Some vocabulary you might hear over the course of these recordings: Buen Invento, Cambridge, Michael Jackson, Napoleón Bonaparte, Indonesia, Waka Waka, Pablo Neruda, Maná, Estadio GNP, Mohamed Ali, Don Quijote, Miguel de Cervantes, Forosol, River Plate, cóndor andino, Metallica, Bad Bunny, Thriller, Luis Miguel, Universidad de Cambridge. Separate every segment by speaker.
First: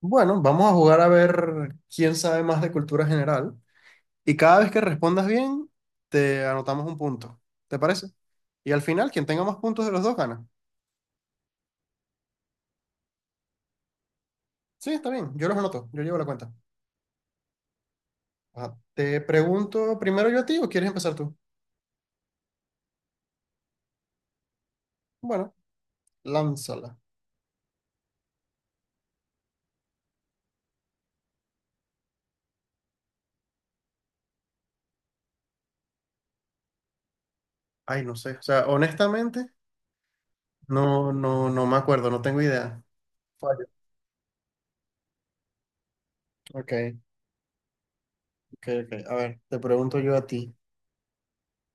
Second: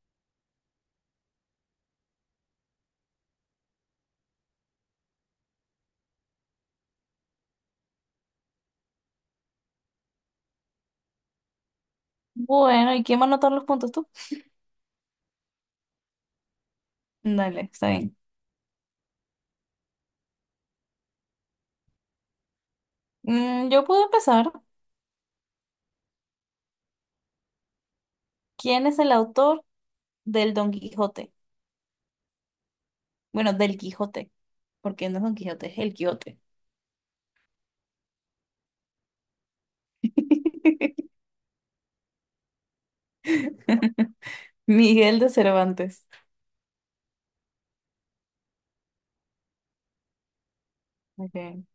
Speaker 1: Bueno, vamos a jugar a ver quién sabe más de cultura general. Y cada vez que respondas bien, te anotamos un punto. ¿Te parece? Y al final, quien tenga más puntos de los dos gana.
Speaker 2: Bueno, ¿y quién va a anotar los puntos tú?
Speaker 1: Sí, está bien. Yo los anoto. Yo llevo la cuenta.
Speaker 2: Dale, está bien.
Speaker 1: Ajá. Te pregunto primero yo a ti o quieres empezar tú.
Speaker 2: Yo puedo empezar.
Speaker 1: Bueno, lánzala.
Speaker 2: ¿Quién es el autor del Don Quijote? Bueno, del Quijote, porque no es Don Quijote, es el Quijote.
Speaker 1: Ay, no sé. O sea, honestamente, no, no, no me acuerdo. No tengo idea. Fallo.
Speaker 2: Miguel de Cervantes.
Speaker 1: Ok, ok, ok. A ver, te pregunto yo a ti.
Speaker 2: Ok.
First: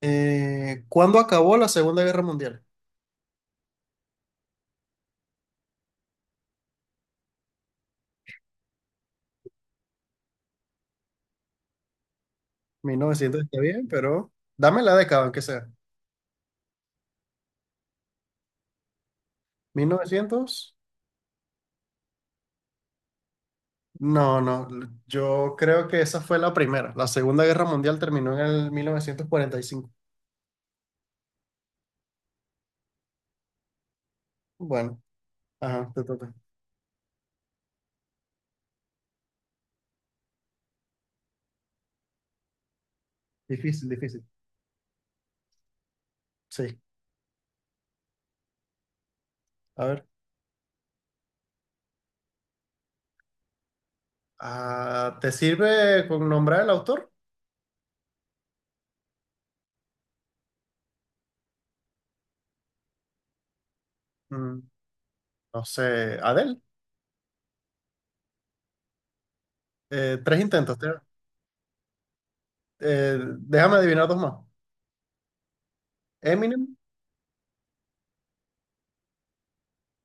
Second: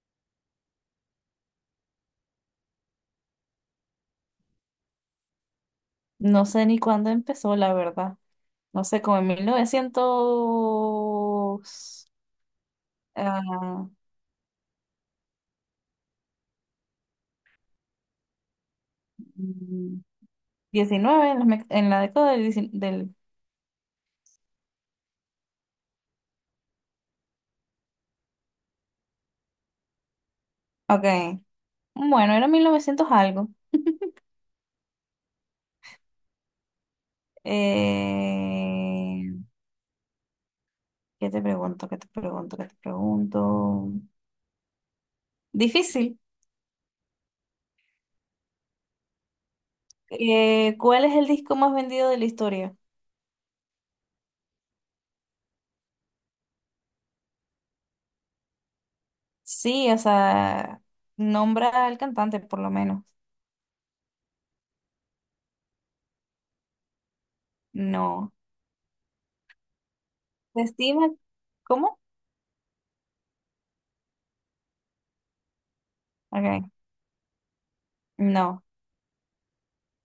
Speaker 1: ¿Cuándo acabó la Segunda Guerra Mundial?
Speaker 2: No sé ni cuándo empezó, la verdad. No sé, como en 1900
Speaker 1: Mil novecientos está
Speaker 2: ah,
Speaker 1: bien, pero dame la década, aunque sea. 1900.
Speaker 2: 19 en la década del 19 del...
Speaker 1: No, no, yo creo que esa fue la primera. La Segunda Guerra Mundial terminó en el 1945.
Speaker 2: Ok. Bueno, era 1900 algo.
Speaker 1: Bueno, ajá, te toca.
Speaker 2: Eh, ¿Qué te pregunto? ¿Qué te pregunto? ¿Qué te
Speaker 1: Difícil,
Speaker 2: pregunto?
Speaker 1: difícil.
Speaker 2: Difícil.
Speaker 1: Sí, a ver.
Speaker 2: ¿Cuál es el disco más vendido de la historia?
Speaker 1: Ah, ¿te sirve con nombrar el autor?
Speaker 2: Sí, o sea, nombra al cantante por lo menos.
Speaker 1: Mm, no sé, Adele.
Speaker 2: No.
Speaker 1: Tres
Speaker 2: Se
Speaker 1: intentos.
Speaker 2: estima, ¿cómo?
Speaker 1: Déjame adivinar dos más.
Speaker 2: Ok.
Speaker 1: Eminem,
Speaker 2: No,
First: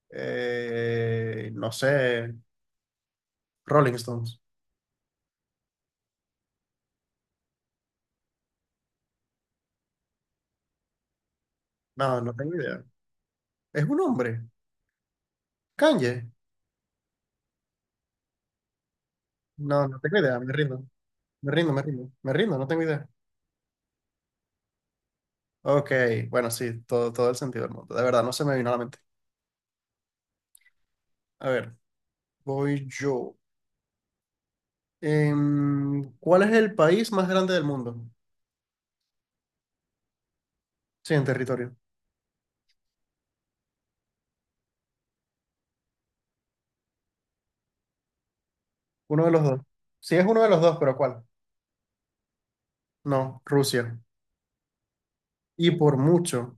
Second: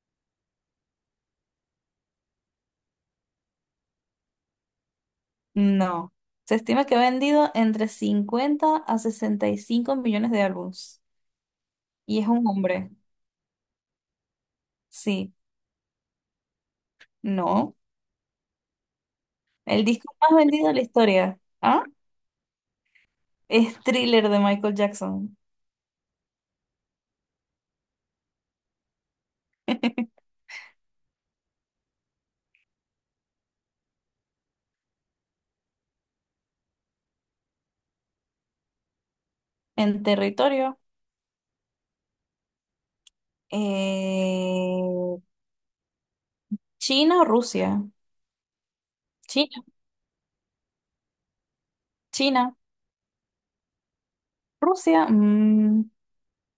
Speaker 1: no sé, Rolling Stones.
Speaker 2: no. Se estima que ha vendido entre 50 a 65 millones de álbumes.
Speaker 1: No,
Speaker 2: Y es
Speaker 1: no
Speaker 2: un
Speaker 1: tengo idea.
Speaker 2: hombre.
Speaker 1: Es un hombre.
Speaker 2: Sí,
Speaker 1: Kanye.
Speaker 2: no. El
Speaker 1: No, no
Speaker 2: disco
Speaker 1: tengo
Speaker 2: más
Speaker 1: idea, me
Speaker 2: vendido de la
Speaker 1: rindo,
Speaker 2: historia.
Speaker 1: me rindo, me
Speaker 2: ¿Ah?
Speaker 1: rindo, me rindo, no tengo idea.
Speaker 2: Es Thriller de Michael Jackson.
Speaker 1: Ok, bueno, sí, todo, todo el sentido del mundo. De verdad, no se me vino a la mente. A ver, voy yo. ¿Cuál es el país más grande del mundo?
Speaker 2: En territorio.
Speaker 1: Sí, en territorio.
Speaker 2: Eh, China o Rusia.
Speaker 1: Uno de los dos.
Speaker 2: China,
Speaker 1: Sí, es uno de los dos, pero ¿cuál?
Speaker 2: China,
Speaker 1: No, Rusia.
Speaker 2: Rusia.
Speaker 1: Y por mucho.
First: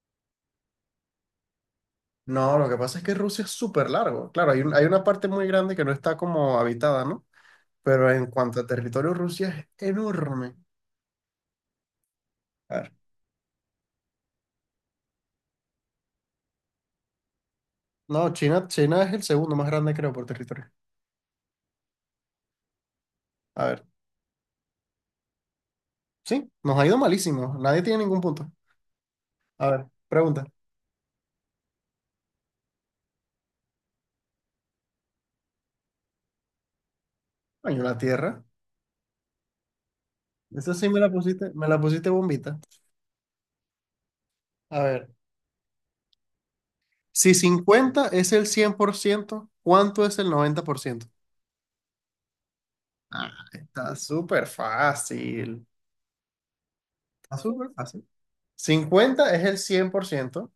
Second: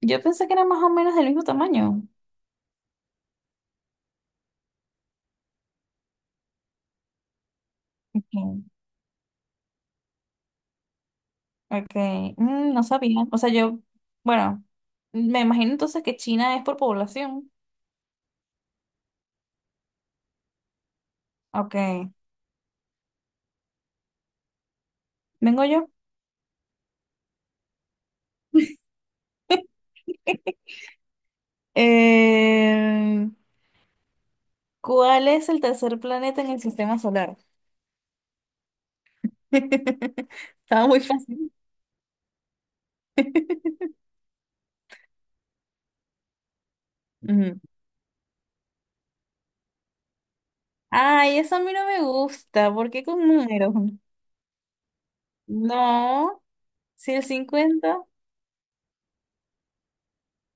Speaker 2: Yo pensé que era más o menos del mismo tamaño.
Speaker 1: No, lo que pasa es que Rusia es súper largo. Claro, hay una parte muy grande que no está como habitada, ¿no? Pero en cuanto
Speaker 2: Ok,
Speaker 1: a territorio, Rusia es enorme.
Speaker 2: ok.
Speaker 1: A
Speaker 2: No
Speaker 1: ver.
Speaker 2: sabía. O sea, yo, bueno, me imagino entonces que China es por población.
Speaker 1: No, China es el segundo más grande, creo, por territorio.
Speaker 2: Ok,
Speaker 1: A ver.
Speaker 2: vengo yo.
Speaker 1: Sí, nos ha ido malísimo. Nadie tiene ningún punto. A ver, pregunta.
Speaker 2: Eh, ¿Cuál es el tercer planeta en el sistema solar?
Speaker 1: Coño, la Tierra. Esa
Speaker 2: Estaba
Speaker 1: sí
Speaker 2: muy fácil.
Speaker 1: me la pusiste bombita. A ver, si
Speaker 2: Ujú.
Speaker 1: 50 es el 100%, ¿cuánto es el 90%?
Speaker 2: Ay, eso a mí no me gusta. ¿Por qué con
Speaker 1: Ah,
Speaker 2: números?
Speaker 1: está súper fácil.
Speaker 2: No. Si el
Speaker 1: Está súper
Speaker 2: 50,
Speaker 1: fácil. 50 es el 100%.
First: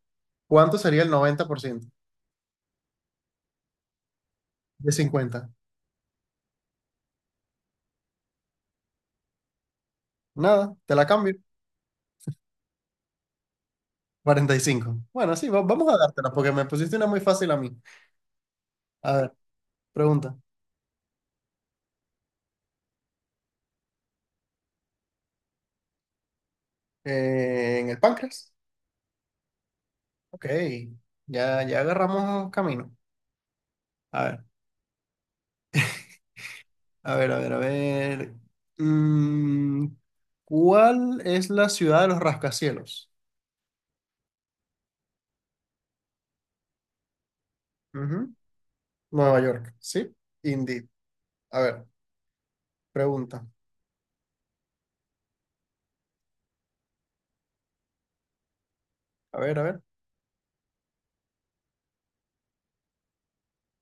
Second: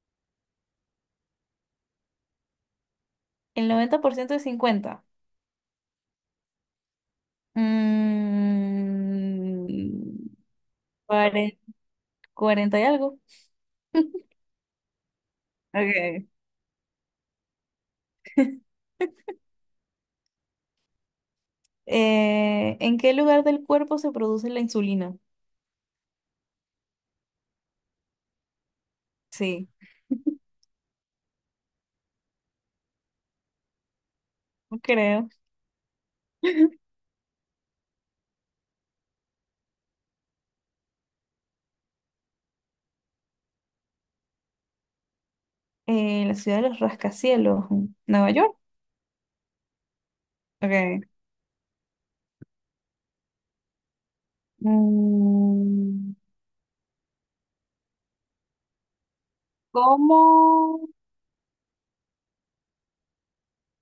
Speaker 1: ¿Cuánto sería el 90%
Speaker 2: el 90% es
Speaker 1: de
Speaker 2: 50.
Speaker 1: 50?
Speaker 2: Mm,
Speaker 1: Nada, te la cambio.
Speaker 2: cuare- 40 y algo.
Speaker 1: 45. Bueno, sí, vamos a
Speaker 2: Okay.
Speaker 1: dártela porque me pusiste una muy fácil a mí. A ver, pregunta.
Speaker 2: ¿En qué lugar del cuerpo se produce la insulina?
Speaker 1: ¿En el páncreas?
Speaker 2: Sí,
Speaker 1: Ok, ya, ya agarramos camino. A ver,
Speaker 2: no creo.
Speaker 1: a ver, a ver, a ver. Mm, ¿Cuál es la ciudad de los rascacielos?
Speaker 2: La ciudad de los rascacielos, Nueva
Speaker 1: Ujú.
Speaker 2: York.
Speaker 1: Nueva York, ¿sí? Indeed.
Speaker 2: Okay.
Speaker 1: A ver, pregunta.
Speaker 2: Mm,
Speaker 1: A ver, a ver.
Speaker 2: ¿Cómo?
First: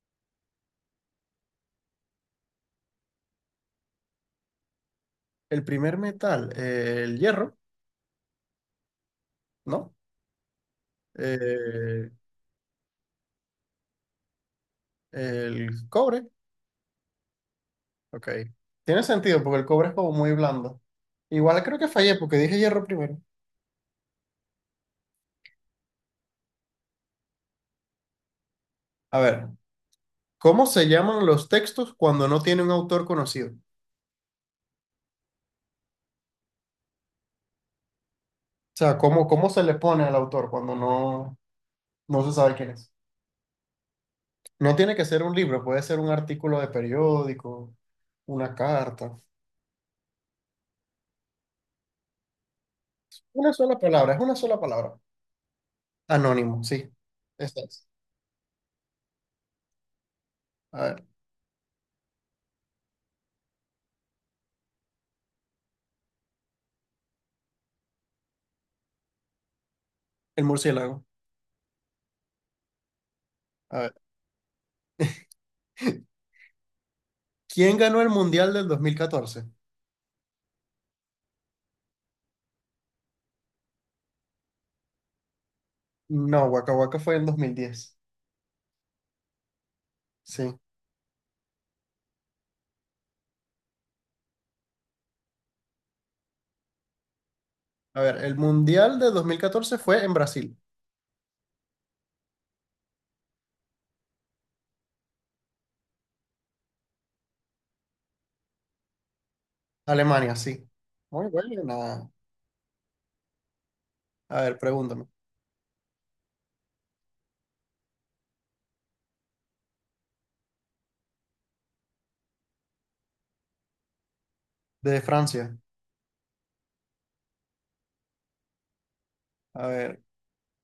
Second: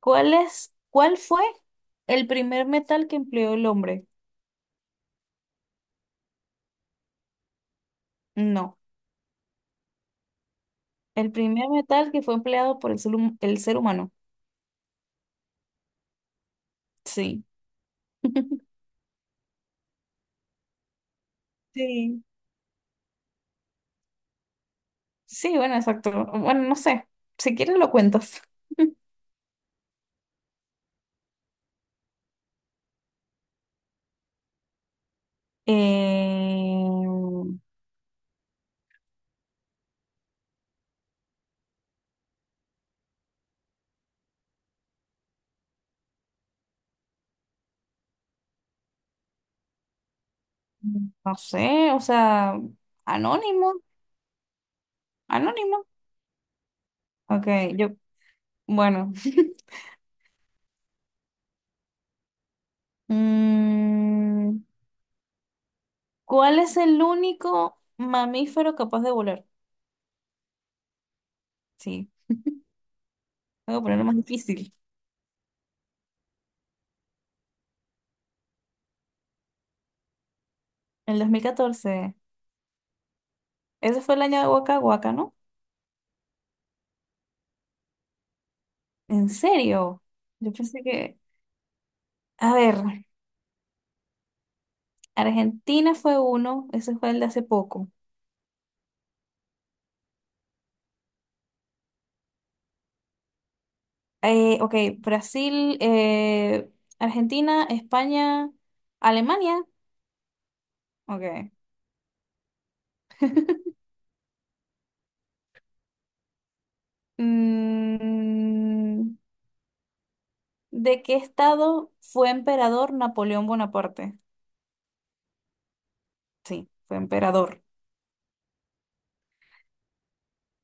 Speaker 2: ¿Cuál es? ¿Cuál fue el primer metal que empleó el hombre?
Speaker 1: El primer metal, el hierro,
Speaker 2: No,
Speaker 1: ¿no?
Speaker 2: el primer
Speaker 1: Eh,
Speaker 2: metal que fue empleado por el ser humano.
Speaker 1: el cobre,
Speaker 2: Sí.
Speaker 1: ok. Tiene sentido porque el cobre es como muy blando. Igual creo que fallé
Speaker 2: Sí.
Speaker 1: porque dije hierro primero.
Speaker 2: Sí, bueno, exacto. Bueno, no sé. Si quieres lo cuentas.
Speaker 1: A ver, ¿cómo se llaman los textos cuando no tiene un autor conocido?
Speaker 2: Eh,
Speaker 1: O sea, ¿cómo se le pone al autor cuando no, no se sabe quién es? No tiene que ser un libro, puede ser un artículo de periódico, una carta.
Speaker 2: no sé, o sea,
Speaker 1: Una sola
Speaker 2: anónimo,
Speaker 1: palabra, es una sola palabra.
Speaker 2: anónimo.
Speaker 1: Anónimo, sí.
Speaker 2: Ok,
Speaker 1: Esta es.
Speaker 2: yo, bueno.
Speaker 1: A ver,
Speaker 2: Mm, ¿Cuál es el único mamífero capaz de volar?
Speaker 1: el murciélago.
Speaker 2: Sí,
Speaker 1: A
Speaker 2: tengo que
Speaker 1: ver.
Speaker 2: ponerlo más difícil.
Speaker 1: ¿Quién ganó el Mundial del 2014?
Speaker 2: El 2014, ese fue el año de Waka Waka, ¿no?
Speaker 1: No, Waka Waka fue en 2010.
Speaker 2: ¿En serio? Yo
Speaker 1: Sí.
Speaker 2: pensé que... A ver. Argentina fue uno, ese fue el de hace poco.
Speaker 1: A ver, el Mundial de 2014 fue en Brasil.
Speaker 2: Ok, Brasil, Argentina, España, Alemania.
Speaker 1: Alemania, sí. Muy
Speaker 2: Ok.
Speaker 1: buena. A ver, pregúntame.
Speaker 2: Mm, ¿De qué estado fue emperador Napoleón Bonaparte?
Speaker 1: De Francia.
Speaker 2: Sí, fue emperador.
Speaker 1: A ver,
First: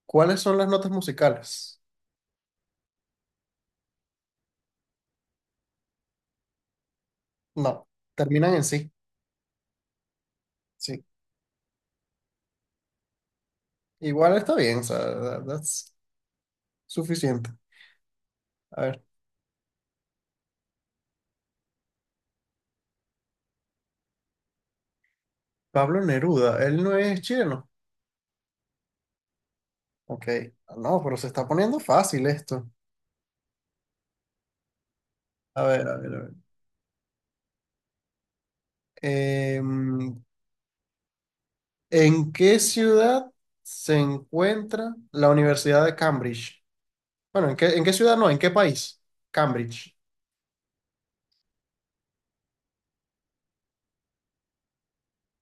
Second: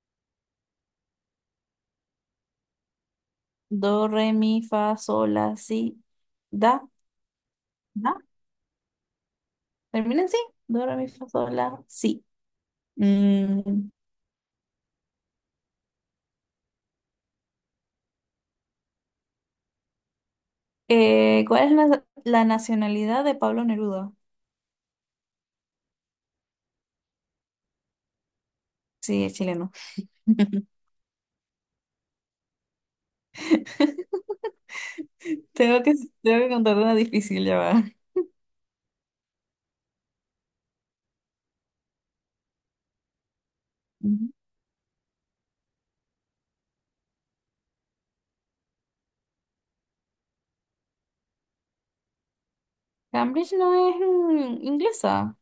Speaker 1: ¿cuáles son las notas musicales?
Speaker 2: Do, re, mi, fa, sol, la, si, da,
Speaker 1: No,
Speaker 2: da.
Speaker 1: terminan en sí,
Speaker 2: ¿Termina en sí? Do, re,
Speaker 1: sí.
Speaker 2: mi, fa, sol, la, si. Mm,
Speaker 1: Igual está bien, o sea, that's suficiente. A ver,
Speaker 2: ¿Cuál es la nacionalidad de Pablo Neruda?
Speaker 1: Pablo Neruda, él no es chileno.
Speaker 2: Sí, es chileno.
Speaker 1: Ok, no, pero se está poniendo fácil esto. A
Speaker 2: Tengo
Speaker 1: ver,
Speaker 2: que,
Speaker 1: a ver, a ver.
Speaker 2: tengo que contar una difícil, ya va.
Speaker 1: Em, ¿En qué ciudad se
Speaker 2: Ujú.
Speaker 1: encuentra la Universidad de Cambridge? Bueno, ¿en qué ciudad no? ¿En qué país? Cambridge.
Speaker 2: Cambridge no es inglesa,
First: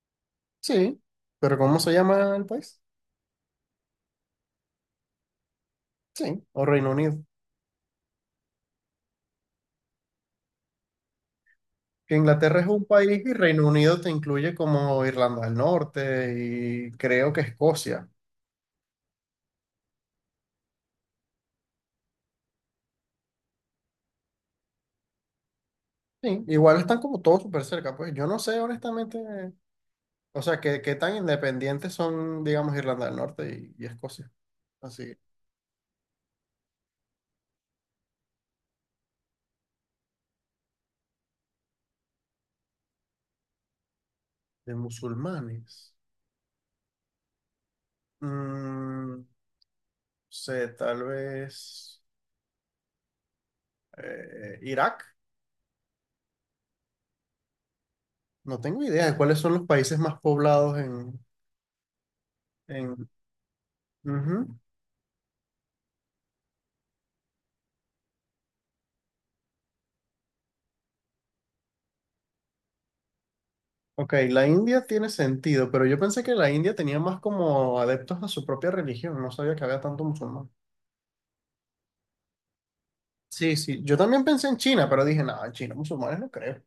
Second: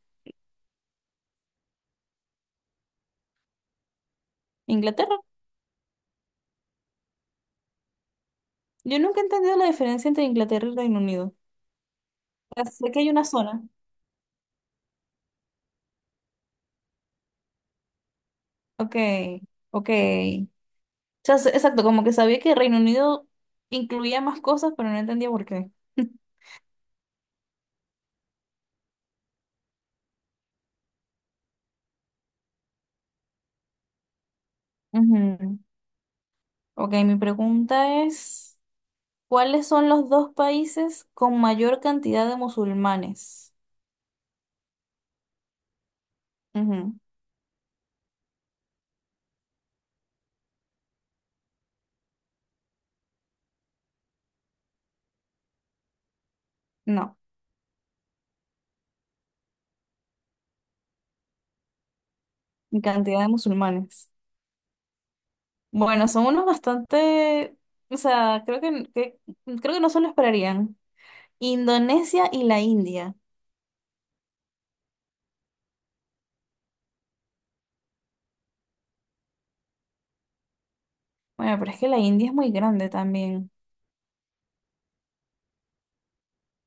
Speaker 1: Sí, pero ¿cómo se llama el país?
Speaker 2: Inglaterra.
Speaker 1: Sí, o Reino Unido.
Speaker 2: Yo nunca he entendido la diferencia entre Inglaterra y Reino Unido.
Speaker 1: Que
Speaker 2: O
Speaker 1: Inglaterra
Speaker 2: sea,
Speaker 1: es un
Speaker 2: sé que hay
Speaker 1: país
Speaker 2: una
Speaker 1: y
Speaker 2: zona.
Speaker 1: Reino Unido te incluye como Irlanda del Norte y creo que Escocia.
Speaker 2: Ok, ok. O sea, exacto, como que sabía que Reino Unido incluía más cosas, pero no entendía por qué.
Speaker 1: Sí, igual están como todos súper cerca, pues yo no sé honestamente, o sea, qué tan independientes son, digamos, Irlanda del Norte y Escocia. Así,
Speaker 2: Ujú. Ok, mi pregunta es, ¿cuáles son los dos países con mayor cantidad de musulmanes?
Speaker 1: de musulmanes.
Speaker 2: Ujú.
Speaker 1: Mm, sé, tal vez Irak.
Speaker 2: No,
Speaker 1: No tengo idea de cuáles son los países más poblados en.
Speaker 2: cantidad de musulmanes.
Speaker 1: Ujú.
Speaker 2: Bueno, son unos bastante, o sea, creo que no se lo esperarían. Indonesia y la India.
Speaker 1: Ok, la India tiene sentido, pero yo pensé que la India tenía más como adeptos a su propia religión, no sabía que había tanto musulmán.
Speaker 2: Bueno, pero es que la India es muy grande también.
Speaker 1: Sí, sí, yo también pensé en China, pero dije, no, en China, musulmanes no creo.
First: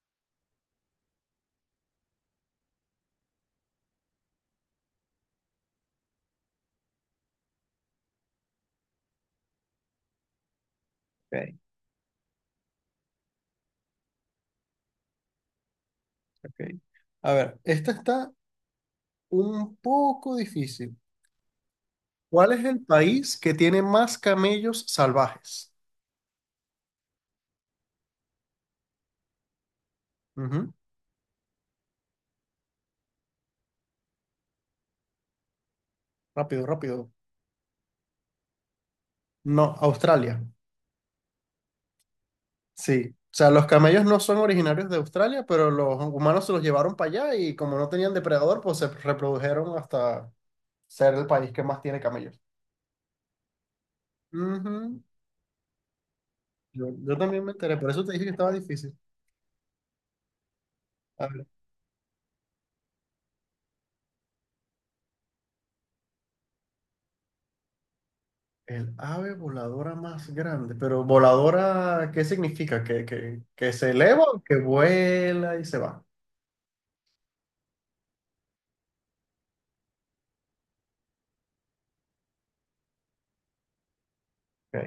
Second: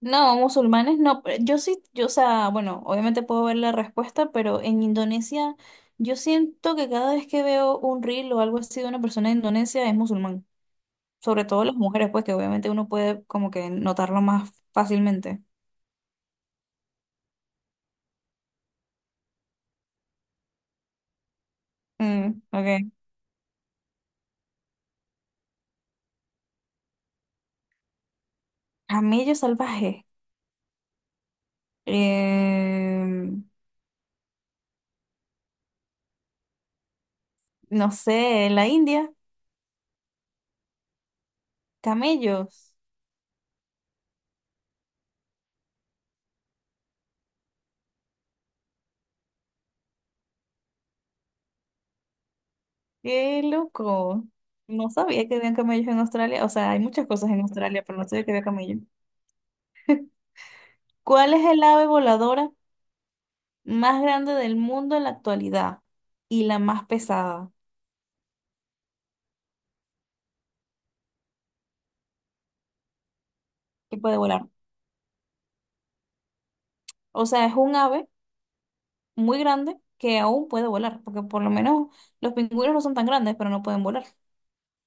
Speaker 2: No, musulmanes no. Pero yo sí. Yo, o sea, bueno, obviamente puedo ver la respuesta, pero en Indonesia yo siento que cada vez que veo un reel o algo así de una persona de Indonesia es musulmán. Sobre
Speaker 1: Ok,
Speaker 2: todo las mujeres, pues que obviamente uno puede como que notarlo más fácilmente.
Speaker 1: ok. A ver, esta está un poco difícil.
Speaker 2: Mm,
Speaker 1: ¿Cuál es
Speaker 2: ok.
Speaker 1: el país que tiene más camellos salvajes?
Speaker 2: Camello salvaje.
Speaker 1: Ujú.
Speaker 2: Em,
Speaker 1: Rápido, rápido.
Speaker 2: no sé, en la India,
Speaker 1: No, Australia.
Speaker 2: camellos.
Speaker 1: Sí. O sea, los camellos no son originarios de Australia, pero los humanos se los llevaron para allá y como no tenían depredador, pues se reprodujeron hasta, ser el país que más tiene camellos.
Speaker 2: Qué loco. No
Speaker 1: Ujú.
Speaker 2: sabía que había camellos en Australia. O sea, hay
Speaker 1: Yo,
Speaker 2: muchas
Speaker 1: yo
Speaker 2: cosas en
Speaker 1: también me enteré,
Speaker 2: Australia,
Speaker 1: por
Speaker 2: pero
Speaker 1: eso
Speaker 2: no
Speaker 1: te dije
Speaker 2: sabía
Speaker 1: que
Speaker 2: que había
Speaker 1: estaba
Speaker 2: camellos.
Speaker 1: difícil. A
Speaker 2: ¿Cuál es
Speaker 1: ver,
Speaker 2: el ave voladora más grande del mundo en la actualidad y la más pesada
Speaker 1: el ave voladora más grande, pero voladora, ¿qué significa? ¿Que se
Speaker 2: que puede
Speaker 1: eleva o
Speaker 2: volar?
Speaker 1: que vuela y se va?
Speaker 2: O sea, es un ave muy grande que aún puede volar, porque por lo menos los pingüinos no son tan grandes, pero no pueden volar.
Speaker 1: Ok.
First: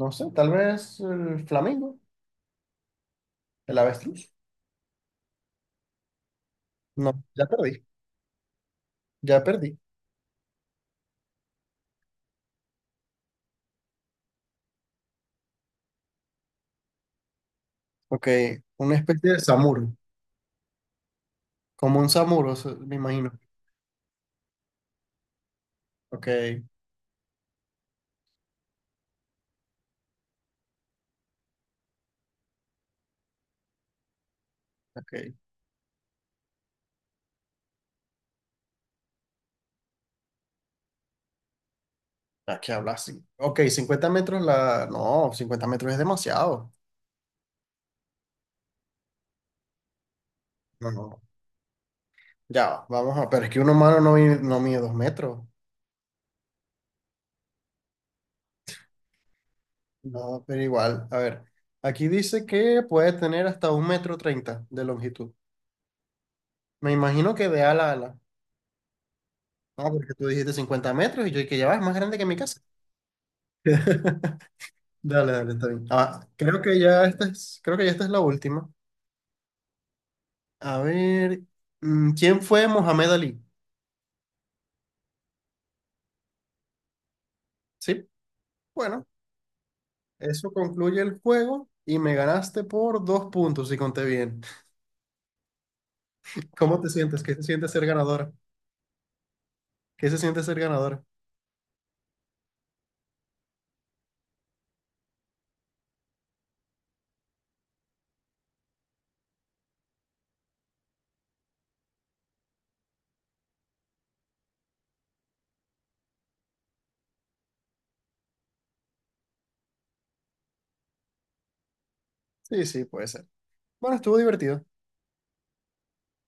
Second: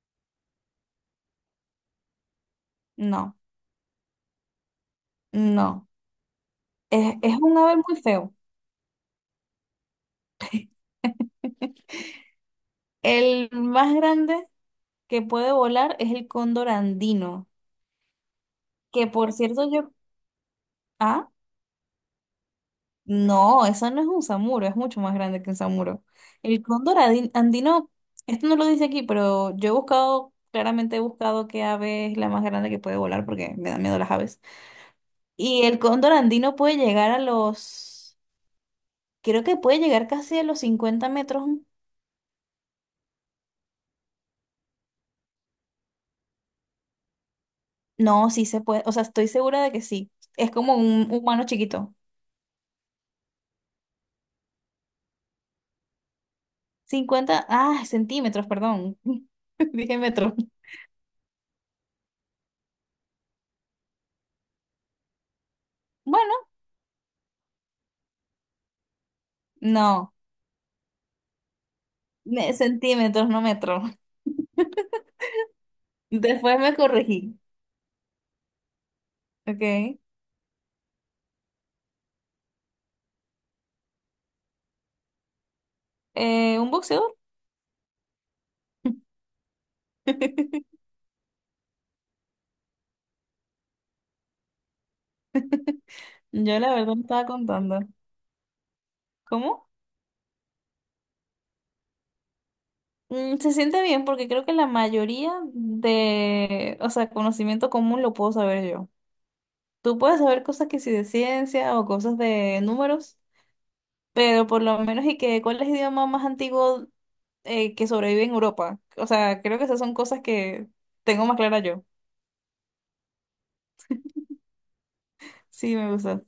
Speaker 1: No sé, tal vez el flamingo,
Speaker 2: No,
Speaker 1: el avestruz.
Speaker 2: no.
Speaker 1: No,
Speaker 2: Es
Speaker 1: ya
Speaker 2: un
Speaker 1: perdí,
Speaker 2: ave muy feo.
Speaker 1: ya perdí.
Speaker 2: El más grande que puede volar es el cóndor andino.
Speaker 1: Ok, una
Speaker 2: Que
Speaker 1: especie
Speaker 2: por
Speaker 1: de
Speaker 2: cierto, yo.
Speaker 1: samuro,
Speaker 2: Ah,
Speaker 1: como un samuro, me imagino.
Speaker 2: no, eso no es un samuro, es mucho más grande que un samuro.
Speaker 1: Ok,
Speaker 2: El cóndor andino, esto no lo dice aquí, pero yo he buscado, claramente he buscado qué ave es la más grande que puede volar porque me dan miedo las aves.
Speaker 1: ok,
Speaker 2: Y el cóndor andino puede llegar a los. Creo que puede llegar casi a los 50 metros.
Speaker 1: aquí habla así. Ok, 50 metros la. No, 50 metros es demasiado.
Speaker 2: No, sí se puede, o sea, estoy segura de que sí. Es como
Speaker 1: No,
Speaker 2: un
Speaker 1: no.
Speaker 2: humano chiquito.
Speaker 1: Ya, vamos a, pero es que un humano no, no mide 2 metros.
Speaker 2: 50 centímetros, perdón. Dije metros.
Speaker 1: No, pero igual, a ver, aquí dice que puede tener hasta 1,30 m de longitud.
Speaker 2: Bueno,
Speaker 1: Me imagino que de ala a ala. No,
Speaker 2: no.
Speaker 1: porque tú dijiste 50 metros y yo que ya va, es más grande que mi casa.
Speaker 2: Centímetros, no metros.
Speaker 1: Dale, dale, está bien. Ah,
Speaker 2: Después me corregí.
Speaker 1: creo que ya esta es la última.
Speaker 2: Ok.
Speaker 1: A ver, ¿quién fue Mohamed Ali?
Speaker 2: Un boxeador.
Speaker 1: Sí, bueno, eso concluye el juego y me ganaste por dos puntos, si conté bien.
Speaker 2: Yo la
Speaker 1: ¿Cómo te
Speaker 2: verdad no
Speaker 1: sientes?
Speaker 2: estaba
Speaker 1: ¿Qué te sientes
Speaker 2: contando.
Speaker 1: ser ganadora?
Speaker 2: ¿Cómo?
Speaker 1: ¿Qué se siente ser ganadora?
Speaker 2: Se siente bien porque creo que la mayoría de, o sea, conocimiento común lo puedo saber yo. Tú puedes saber cosas que sí de ciencia o cosas de números, pero por lo menos y que cuál es el idioma más antiguo que sobrevive en Europa. O sea, creo que esas son cosas que tengo más clara yo.
Speaker 1: Sí, sí, puede ser. Bueno, estuvo divertido.
Speaker 2: Sí, me gusta.